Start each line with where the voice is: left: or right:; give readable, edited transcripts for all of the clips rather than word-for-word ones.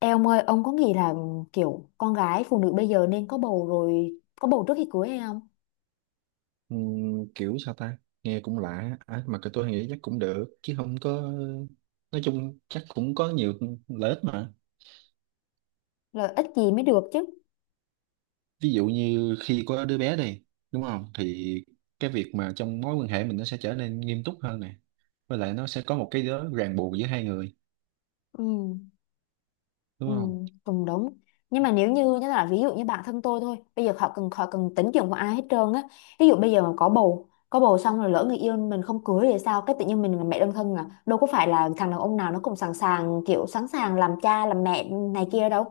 left: Ê ông ơi, ông có nghĩ là kiểu con gái phụ nữ bây giờ nên có bầu trước khi cưới hay không?
right: Kiểu sao ta, nghe cũng lạ à, mà cái tôi nghĩ chắc cũng được, chứ không có nói chung chắc cũng có nhiều lợi ích mà.
left: Lợi ích gì mới được chứ.
right: Ví dụ như khi có đứa bé đi, đúng không, thì cái việc mà trong mối quan hệ mình nó sẽ trở nên nghiêm túc hơn nè, với lại nó sẽ có một cái đó ràng buộc giữa hai người,
left: Ừ,
right: đúng
left: ừ,
right: không.
left: cũng đúng. Nhưng mà nếu như như là ví dụ như bản thân tôi thôi, bây giờ họ cần tính chuyện của ai hết trơn á. Ví dụ bây giờ mà có bầu xong rồi lỡ người yêu mình không cưới thì sao? Cái tự nhiên mình là mẹ đơn thân à? Đâu có phải là thằng đàn ông nào nó cũng sẵn sàng làm cha làm mẹ này kia đâu.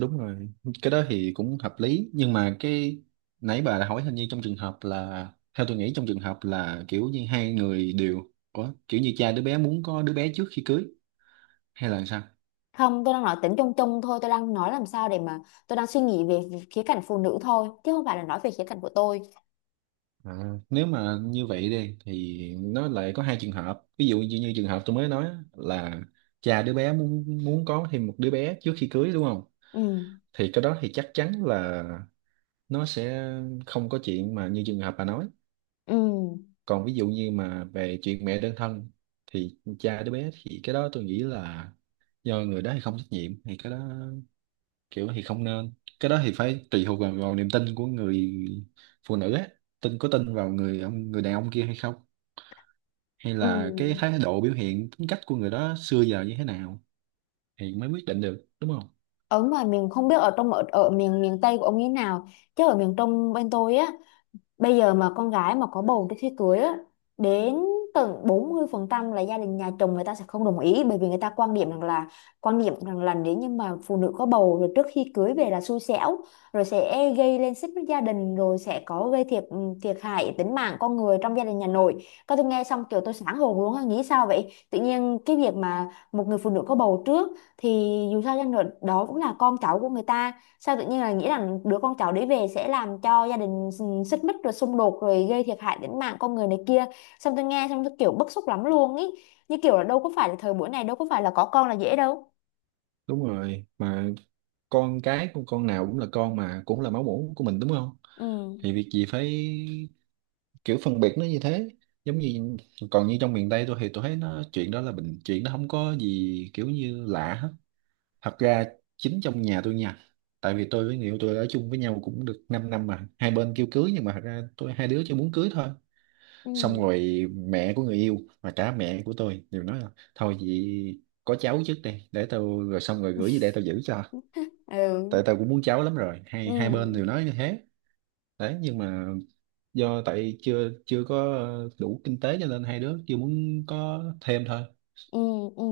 right: Đúng rồi, cái đó thì cũng hợp lý, nhưng mà cái nãy bà đã hỏi hình như trong trường hợp là, theo tôi nghĩ trong trường hợp là kiểu như hai người đều. Ủa, kiểu như cha đứa bé muốn có đứa bé trước khi cưới hay là sao.
left: Không, tôi đang nói tính chung chung thôi, tôi đang nói làm sao để mà tôi đang suy nghĩ về khía cạnh phụ nữ thôi, chứ không phải là nói về khía cạnh của tôi.
right: À, nếu mà như vậy đi thì nó lại có hai trường hợp, ví dụ như, như trường hợp tôi mới nói á, là cha đứa bé muốn muốn có thêm một đứa bé trước khi cưới, đúng không,
left: Ừ,
right: thì cái đó thì chắc chắn là nó sẽ không có chuyện mà như trường hợp bà nói.
left: ừ,
right: Còn ví dụ như mà về chuyện mẹ đơn thân thì cha đứa bé thì cái đó tôi nghĩ là do người đó thì không trách nhiệm, thì cái đó kiểu thì không nên. Cái đó thì phải tùy thuộc vào, vào niềm tin của người phụ nữ á, tin có tin vào người ông người đàn ông kia hay không, hay
left: ừ.
right: là cái thái độ biểu hiện tính cách của người đó xưa giờ như thế nào, thì mới quyết định được, đúng không.
left: Ở mà miền không biết ở miền miền Tây của ông như thế nào, chứ ở miền Trung bên tôi á. Bây giờ mà con gái mà có bầu trước khi cưới á, đến tận 40% là gia đình nhà chồng người ta sẽ không đồng ý, bởi vì người ta quan điểm rằng là nếu như mà phụ nữ có bầu rồi trước khi cưới về là xui xẻo, rồi sẽ gây lên xích mích gia đình, rồi sẽ có gây thiệt hại tính mạng con người trong gia đình nhà nội. Các tôi nghe xong kiểu tôi sáng hồn luôn á, nghĩ sao vậy? Tự nhiên cái việc mà một người phụ nữ có bầu trước thì dù sao chăng nữa đó cũng là con cháu của người ta, sao tự nhiên là nghĩ rằng đứa con cháu đấy về sẽ làm cho gia đình xích mích rồi xung đột rồi gây thiệt hại đến mạng con người này kia. Xong tôi nghe xong tôi kiểu bức xúc lắm luôn ý, như kiểu là đâu có phải là thời buổi này đâu có phải là có con là dễ đâu.
right: Đúng rồi mà, con cái của con nào cũng là con mà, cũng là máu mủ của mình, đúng không, thì
left: Ừ,
right: việc gì phải kiểu phân biệt nó như thế. Giống như, còn như trong miền Tây tôi thì tôi thấy nó chuyện đó là bình, chuyện nó không có gì kiểu như lạ hết. Thật ra chính trong nhà tôi nha, tại vì tôi với người yêu tôi ở chung với nhau cũng được 5 năm mà hai bên kêu cưới, nhưng mà thật ra tôi hai đứa chỉ muốn cưới thôi.
left: ừ,
right: Xong rồi mẹ của người yêu và cả mẹ của tôi đều nói là thôi vậy có cháu trước đi để tôi, rồi xong rồi gửi về để tôi giữ cho, tại
left: ừ,
right: tôi cũng muốn cháu lắm rồi, hai hai bên
left: ừ.
right: đều nói như thế đấy. Nhưng mà do tại chưa chưa có đủ kinh tế cho nên hai đứa chưa muốn có thêm thôi.
left: Ừ, ừ.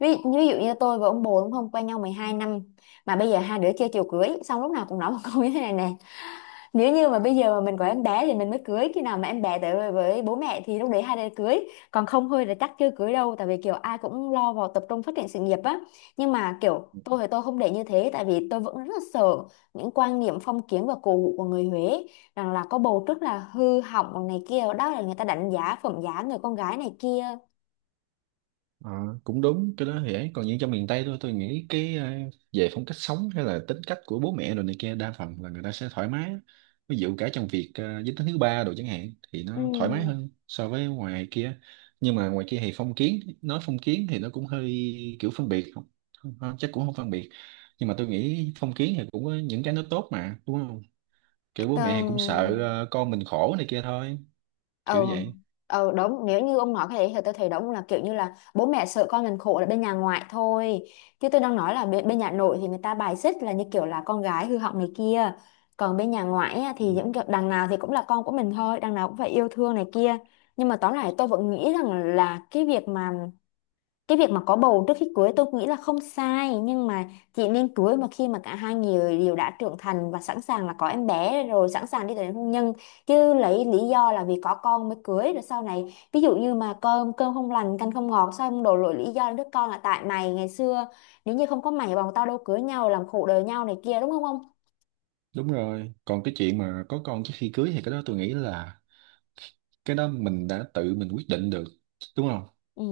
left: Ví, ví dụ như tôi và ông bồ đúng không, quen nhau 12 năm mà bây giờ hai đứa chơi chiều cưới, xong lúc nào cũng nói một câu như thế này nè: nếu như mà bây giờ mà mình có em bé thì mình mới cưới, khi nào mà em bé tới với bố mẹ thì lúc đấy hai đứa cưới, còn không thôi là chắc chưa cưới đâu, tại vì kiểu ai cũng lo vào tập trung phát triển sự nghiệp á. Nhưng mà kiểu tôi thì tôi không để như thế, tại vì tôi vẫn rất là sợ những quan niệm phong kiến và cổ hủ của người Huế, rằng là có bầu trước là hư hỏng này kia, đó là người ta đánh giá phẩm giá người con gái này kia.
right: Ờ, cũng đúng, cái đó thì ấy. Còn như trong miền Tây thôi, tôi nghĩ cái về phong cách sống hay là tính cách của bố mẹ rồi này kia, đa phần là người ta sẽ thoải mái, ví dụ cả trong việc giới tính thứ ba đồ chẳng hạn, thì nó thoải mái
left: Ừ.
right: hơn so với ngoài kia. Nhưng mà ngoài kia thì phong kiến, nói phong kiến thì nó cũng hơi kiểu phân biệt. Không, không chắc cũng không phân biệt, nhưng mà tôi nghĩ phong kiến thì cũng có những cái nó tốt mà, đúng không, kiểu bố mẹ
left: Ờ,
right: thì cũng sợ con mình khổ này kia thôi, kiểu
left: ừ,
right: vậy.
left: ừ, đúng, nếu như ông nói cái đấy thì tôi thấy đúng là kiểu như là bố mẹ sợ con mình khổ là bên nhà ngoại thôi, chứ tôi đang nói là bên nhà nội thì người ta bài xích, là như kiểu là con gái hư hỏng này kia, còn bên nhà ngoại á,
right: Ừ.
left: thì những kiểu đằng nào thì cũng là con của mình thôi, đằng nào cũng phải yêu thương này kia. Nhưng mà tóm lại tôi vẫn nghĩ rằng là cái việc mà có bầu trước khi cưới tôi nghĩ là không sai, nhưng mà chị nên cưới mà khi mà cả hai người đều đã trưởng thành và sẵn sàng là có em bé rồi, sẵn sàng đi tới đến hôn nhân, chứ lấy lý do là vì có con mới cưới rồi sau này ví dụ như mà cơm cơm không lành canh không ngọt, sao không đổ lỗi lý do đứa con là tại mày ngày xưa, nếu như không có mày bọn tao đâu cưới nhau làm khổ đời nhau này kia, đúng không không.
right: Đúng rồi, còn cái chuyện mà có con trước khi cưới thì cái đó tôi nghĩ là cái đó mình đã tự mình quyết định được, đúng không,
left: Ừ,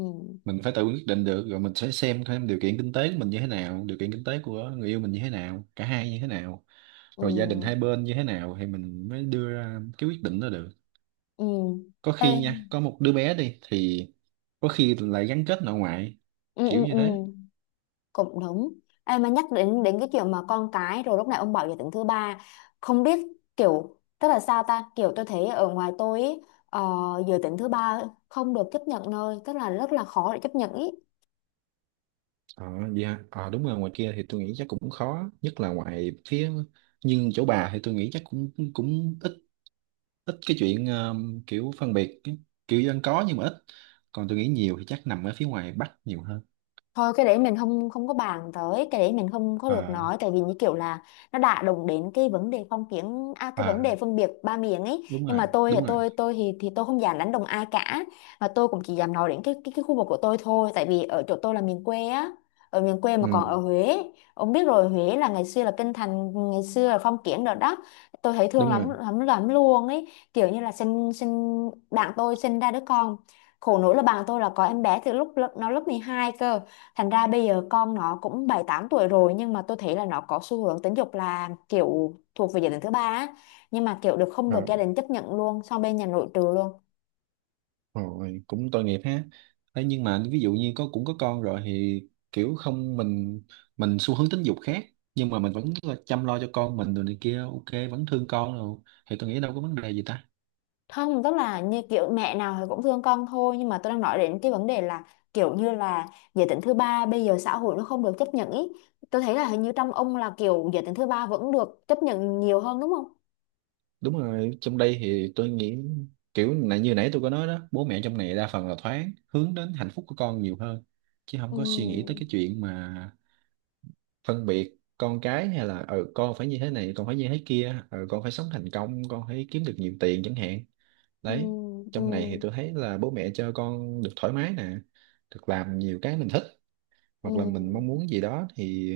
right: mình phải tự quyết định được, rồi mình sẽ xem thêm điều kiện kinh tế của mình như thế nào, điều kiện kinh tế của người yêu mình như thế nào, cả hai như thế nào, rồi gia đình hai
left: ừ,
right: bên như thế nào, thì mình mới đưa ra cái quyết định đó được.
left: ừ.
right: Có
left: Ê,
right: khi nha, có một đứa bé đi thì có khi lại gắn kết nội ngoại,
left: ừ,
right: kiểu
left: ừ,
right: như
left: ừ,
right: thế.
left: cũng đúng. Ê, mà nhắc đến đến cái chuyện mà con cái rồi, lúc này ông bảo giới tính thứ ba, không biết kiểu tức là sao ta, kiểu tôi thấy ở ngoài tôi ý, ờ, giới tính thứ ba không được chấp nhận nơi, tức là rất là khó để chấp nhận ý.
right: ờ Vậy hả. Ờ Đúng rồi, ngoài kia thì tôi nghĩ chắc cũng khó, nhất là ngoài phía, nhưng chỗ bà thì tôi nghĩ chắc cũng cũng ít, ít cái chuyện kiểu phân biệt kiểu dân có nhưng mà ít, còn tôi nghĩ nhiều thì chắc nằm ở phía ngoài Bắc nhiều hơn.
left: Thôi cái đấy mình không không có bàn tới, cái đấy mình không có được
right: À.
left: nói, tại vì như kiểu là nó đã đụng đến cái vấn đề phong kiến à, cái
right: À,
left: vấn đề phân biệt ba miền ấy,
right: đúng
left: nhưng
right: rồi.
left: mà tôi thì
right: Đúng rồi.
left: tôi tôi thì thì tôi không dám đánh đồng ai cả, mà tôi cũng chỉ dám nói đến cái khu vực của tôi thôi, tại vì ở chỗ tôi là miền quê á, ở miền quê mà còn
right: Ừ,
left: ở Huế, ông biết rồi, Huế là ngày xưa là kinh thành, ngày xưa là phong kiến rồi đó. Tôi thấy thương
right: đúng
left: lắm
right: rồi.
left: lắm lắm luôn ấy, kiểu như là sinh sinh bạn tôi sinh ra đứa con, khổ nỗi là bạn tôi là có em bé từ lúc nó lớp 12 cơ. Thành ra bây giờ con nó cũng bảy tám tuổi rồi, nhưng mà tôi thấy là nó có xu hướng tính dục là kiểu thuộc về gia đình thứ ba á. Nhưng mà kiểu được không
right: À,
left: được gia đình chấp nhận luôn, xong bên nhà nội trừ luôn.
right: rồi cũng tội nghiệp ha. Đấy, nhưng mà ví dụ như có, cũng có con rồi thì kiểu không, mình, mình xu hướng tính dục khác nhưng mà mình vẫn là chăm lo cho con mình rồi này kia, ok, vẫn thương con rồi thì tôi nghĩ đâu có vấn đề gì ta.
left: Không, tức là như kiểu mẹ nào thì cũng thương con thôi, nhưng mà tôi đang nói đến cái vấn đề là kiểu như là giới tính thứ ba bây giờ xã hội nó không được chấp nhận ý. Tôi thấy là hình như trong ông là kiểu giới tính thứ ba vẫn được chấp nhận nhiều hơn đúng không?
right: Đúng rồi, trong đây thì tôi nghĩ kiểu là như nãy tôi có nói đó, bố mẹ trong này đa phần là thoáng, hướng đến hạnh phúc của con nhiều hơn, chứ không có suy nghĩ tới
left: Ừ,
right: cái chuyện mà phân biệt con cái, hay là con phải như thế này, con phải như thế kia, con phải sống thành công, con phải kiếm được nhiều tiền chẳng hạn,
left: ừ,
right: đấy.
left: ừ,
right: Trong này thì tôi thấy là bố mẹ cho con được thoải mái nè, được làm nhiều cái mình thích, hoặc là mình mong
left: ừ.
right: muốn gì đó thì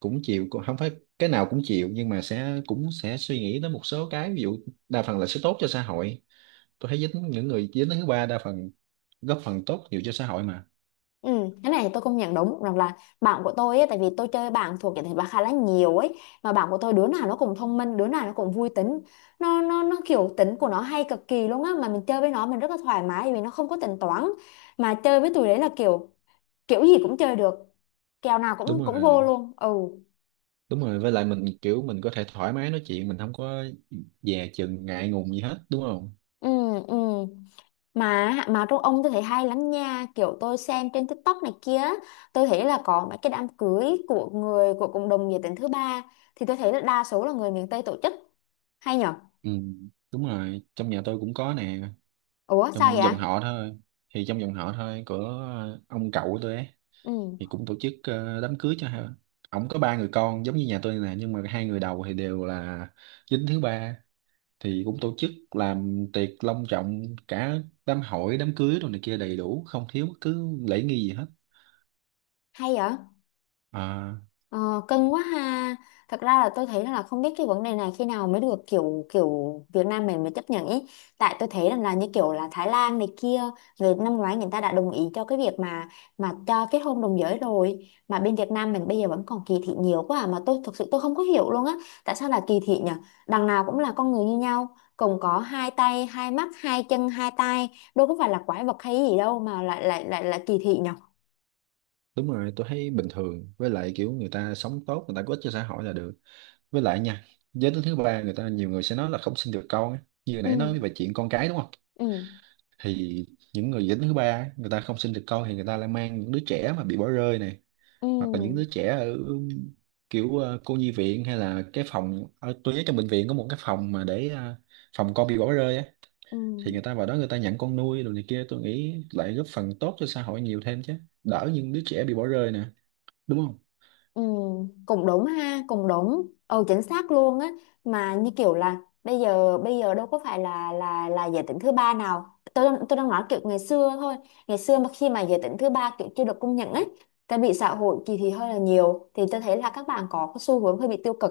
right: cũng chịu, không phải cái nào cũng chịu, nhưng mà sẽ cũng sẽ suy nghĩ tới một số cái. Ví dụ đa phần là sẽ tốt cho xã hội, tôi thấy dính những người dính đến thứ ba đa phần góp phần tốt nhiều cho xã hội mà.
left: Ừ, cái này thì tôi công nhận đúng, rằng là bạn của tôi ấy, tại vì tôi chơi bạn thuộc cái thể loại khá là nhiều ấy, mà bạn của tôi đứa nào nó cũng thông minh, đứa nào nó cũng vui tính, nó kiểu tính của nó hay cực kỳ luôn á, mà mình chơi với nó mình rất là thoải mái vì nó không có tính toán, mà chơi với tụi đấy là kiểu kiểu gì cũng chơi được, kèo nào
right: Đúng
left: cũng
right: rồi,
left: cũng vô luôn. Ừ,
right: đúng rồi, với lại mình kiểu mình có thể thoải mái nói chuyện, mình không có dè chừng ngại ngùng gì hết, đúng không.
left: ừ, ừ. Mà trong ông tôi thấy hay lắm nha, kiểu tôi xem trên TikTok này kia á, tôi thấy là có mấy cái đám cưới của người của cộng đồng giới tính thứ ba, thì tôi thấy là đa số là người miền Tây tổ chức, hay nhở.
right: Ừ, đúng rồi, trong nhà tôi cũng có nè.
left: Ủa sao
right: Trong
left: vậy.
right: dòng họ thôi, thì trong dòng họ thôi của ông cậu của tôi ấy,
left: Ừ,
right: thì cũng tổ chức đám cưới cho hai. Ổng có ba người con giống như nhà tôi nè, nhưng mà hai người đầu thì đều là dính thứ ba, thì cũng tổ chức làm tiệc long trọng, cả đám hỏi đám cưới rồi này kia đầy đủ, không thiếu bất cứ lễ nghi gì hết.
left: hay vậy.
right: À.
left: Ờ, cưng quá ha. Thật ra là tôi thấy là không biết cái vấn đề này khi nào mới được kiểu kiểu Việt Nam mình mới chấp nhận ý, tại tôi thấy rằng là như kiểu là Thái Lan này kia, người năm ngoái người ta đã đồng ý cho cái việc mà cho kết hôn đồng giới rồi, mà bên Việt Nam mình bây giờ vẫn còn kỳ thị nhiều quá à. Mà tôi thực sự tôi không có hiểu luôn á, tại sao là kỳ thị nhở, đằng nào cũng là con người như nhau, cùng có hai tay hai mắt hai chân hai tay, đâu có phải là quái vật hay gì đâu mà lại lại lại lại kỳ thị nhở.
right: Đúng rồi, tôi thấy bình thường, với lại kiểu người ta sống tốt, người ta có ích cho xã hội là được. Với lại nha, giới tính thứ ba, người ta nhiều người sẽ nói là không sinh được con á, như hồi
left: Ừ,
right: nãy nói về chuyện con cái, đúng không,
left: ừ,
right: thì những người giới tính thứ ba á, người ta không sinh được con thì người ta lại mang những đứa trẻ mà bị bỏ rơi này,
left: ừ,
right: hoặc là những đứa trẻ ở kiểu cô nhi viện, hay là cái phòng ở, tôi nhớ trong bệnh viện có một cái phòng mà để phòng con bị bỏ rơi á,
left: ừ,
right: thì người ta vào đó người ta nhận con nuôi rồi này kia, tôi nghĩ lại góp phần tốt cho xã hội nhiều thêm chứ, đỡ những đứa trẻ bị bỏ rơi nè, đúng không.
left: ừ, cũng đúng ha, cũng đúng, ừ, chính xác luôn á. Mà như kiểu là bây giờ đâu có phải là giới tính thứ ba nào, tôi đang nói kiểu ngày xưa thôi, ngày xưa mà khi mà giới tính thứ ba kiểu chưa được công nhận ấy, tại bị xã hội kỳ thị hơi là nhiều, thì tôi thấy là các bạn có cái xu hướng hơi bị tiêu cực,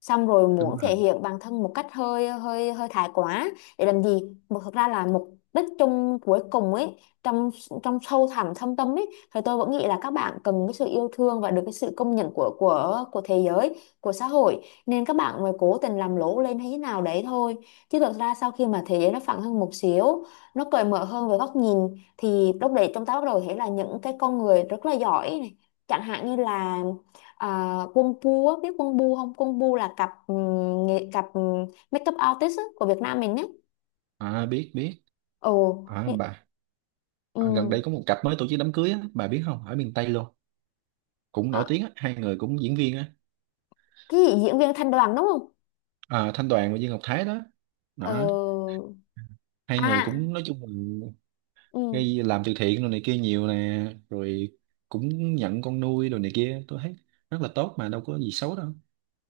left: xong rồi
right: Đúng
left: muốn
right: rồi.
left: thể hiện bản thân một cách hơi hơi hơi thái quá để làm gì, mà thực ra là mục đích chung cuối cùng ấy, trong trong sâu thẳm thâm tâm ấy thì tôi vẫn nghĩ là các bạn cần cái sự yêu thương và được cái sự công nhận của thế giới, của xã hội, nên các bạn mới cố tình làm lố lên hay thế nào đấy thôi. Chứ thực ra sau khi mà thế giới nó phẳng hơn một xíu, nó cởi mở hơn về góc nhìn, thì lúc đấy chúng ta bắt đầu thấy là những cái con người rất là giỏi này, chẳng hạn như là, à, Quân Bu á, biết Quân Bu không? Quân Bu là cặp makeup artist á, của Việt Nam mình nhé.
right: À, biết biết.
left: Ồ,
right: À bà. À, gần
left: ừm,
right: đây có một cặp mới tổ chức đám cưới á, bà biết không, ở miền Tây luôn, cũng nổi
left: à,
right: tiếng á, hai người cũng diễn viên á.
left: cái gì diễn viên Thanh Đoàn đúng không?
right: À, Thanh Đoàn và Dương Ngọc Thái đó,
left: Ờ,
right: đó, hai người
left: à,
right: cũng nói chung là
left: ừm,
right: gây, làm từ thiện rồi này kia nhiều nè, rồi cũng nhận con nuôi rồi này kia, tôi thấy rất là tốt mà, đâu có gì xấu đâu.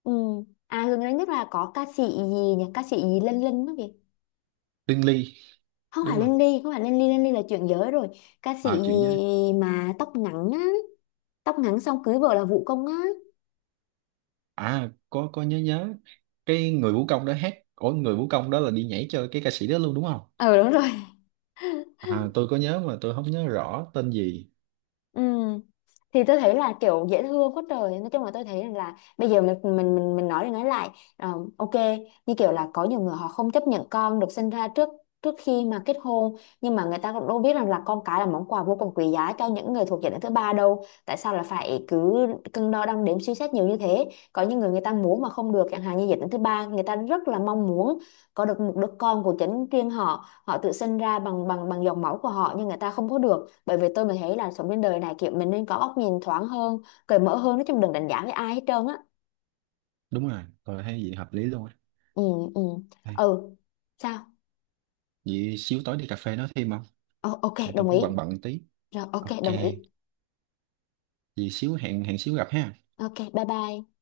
left: ừm. À gần đây nhất là có ca sĩ gì nhỉ? Ca sĩ gì Linh Linh đó kìa.
right: Lương Ly
left: Không
right: đúng
left: phải
right: không.
left: Linh Ly, không phải Linh Ly, Linh Ly là chuyện giới rồi. Ca sĩ
right: À, chuyện với.
left: gì mà tóc ngắn á, tóc ngắn xong cưới vợ là Vũ Công á.
right: À, có nhớ nhớ cái người vũ công đó hát, ủa người vũ công đó là đi nhảy cho cái ca sĩ đó luôn đúng không.
left: Ờ đúng rồi.
right: À, tôi có nhớ mà tôi không nhớ rõ tên gì.
left: Ừ. Thì tôi thấy là kiểu dễ thương quá trời, nói chung là tôi thấy rằng là bây giờ mình nói đi nói lại, ờ, ok, như kiểu là có nhiều người họ không chấp nhận con được sinh ra trước trước khi mà kết hôn, nhưng mà người ta cũng đâu biết rằng là con cái là món quà vô cùng quý giá cho những người thuộc giới tính thứ ba đâu, tại sao là phải cứ cân đo đong đếm suy xét nhiều như thế, có những người người ta muốn mà không được, chẳng hạn như giới tính thứ ba người ta rất là mong muốn có được một đứa con của chính riêng họ, họ tự sinh ra bằng bằng bằng dòng máu của họ, nhưng người ta không có được, bởi vì mình thấy là sống trên đời này kiểu mình nên có góc nhìn thoáng hơn, cởi mở hơn, nói chung đừng đánh giá với ai hết trơn á.
right: Đúng rồi, tôi thấy gì hợp lý luôn á.
left: Ừ, ừ,
right: Đây,
left: ừ. Sao.
right: vậy xíu tối đi cà phê nói thêm không.
left: Ồ, ok,
right: Tại tôi
left: đồng ý.
right: cũng bận bận tí.
left: Rồi ok,
right: Ok.
left: đồng ý.
right: Vậy xíu hẹn hẹn xíu gặp ha.
left: Ok, bye bye.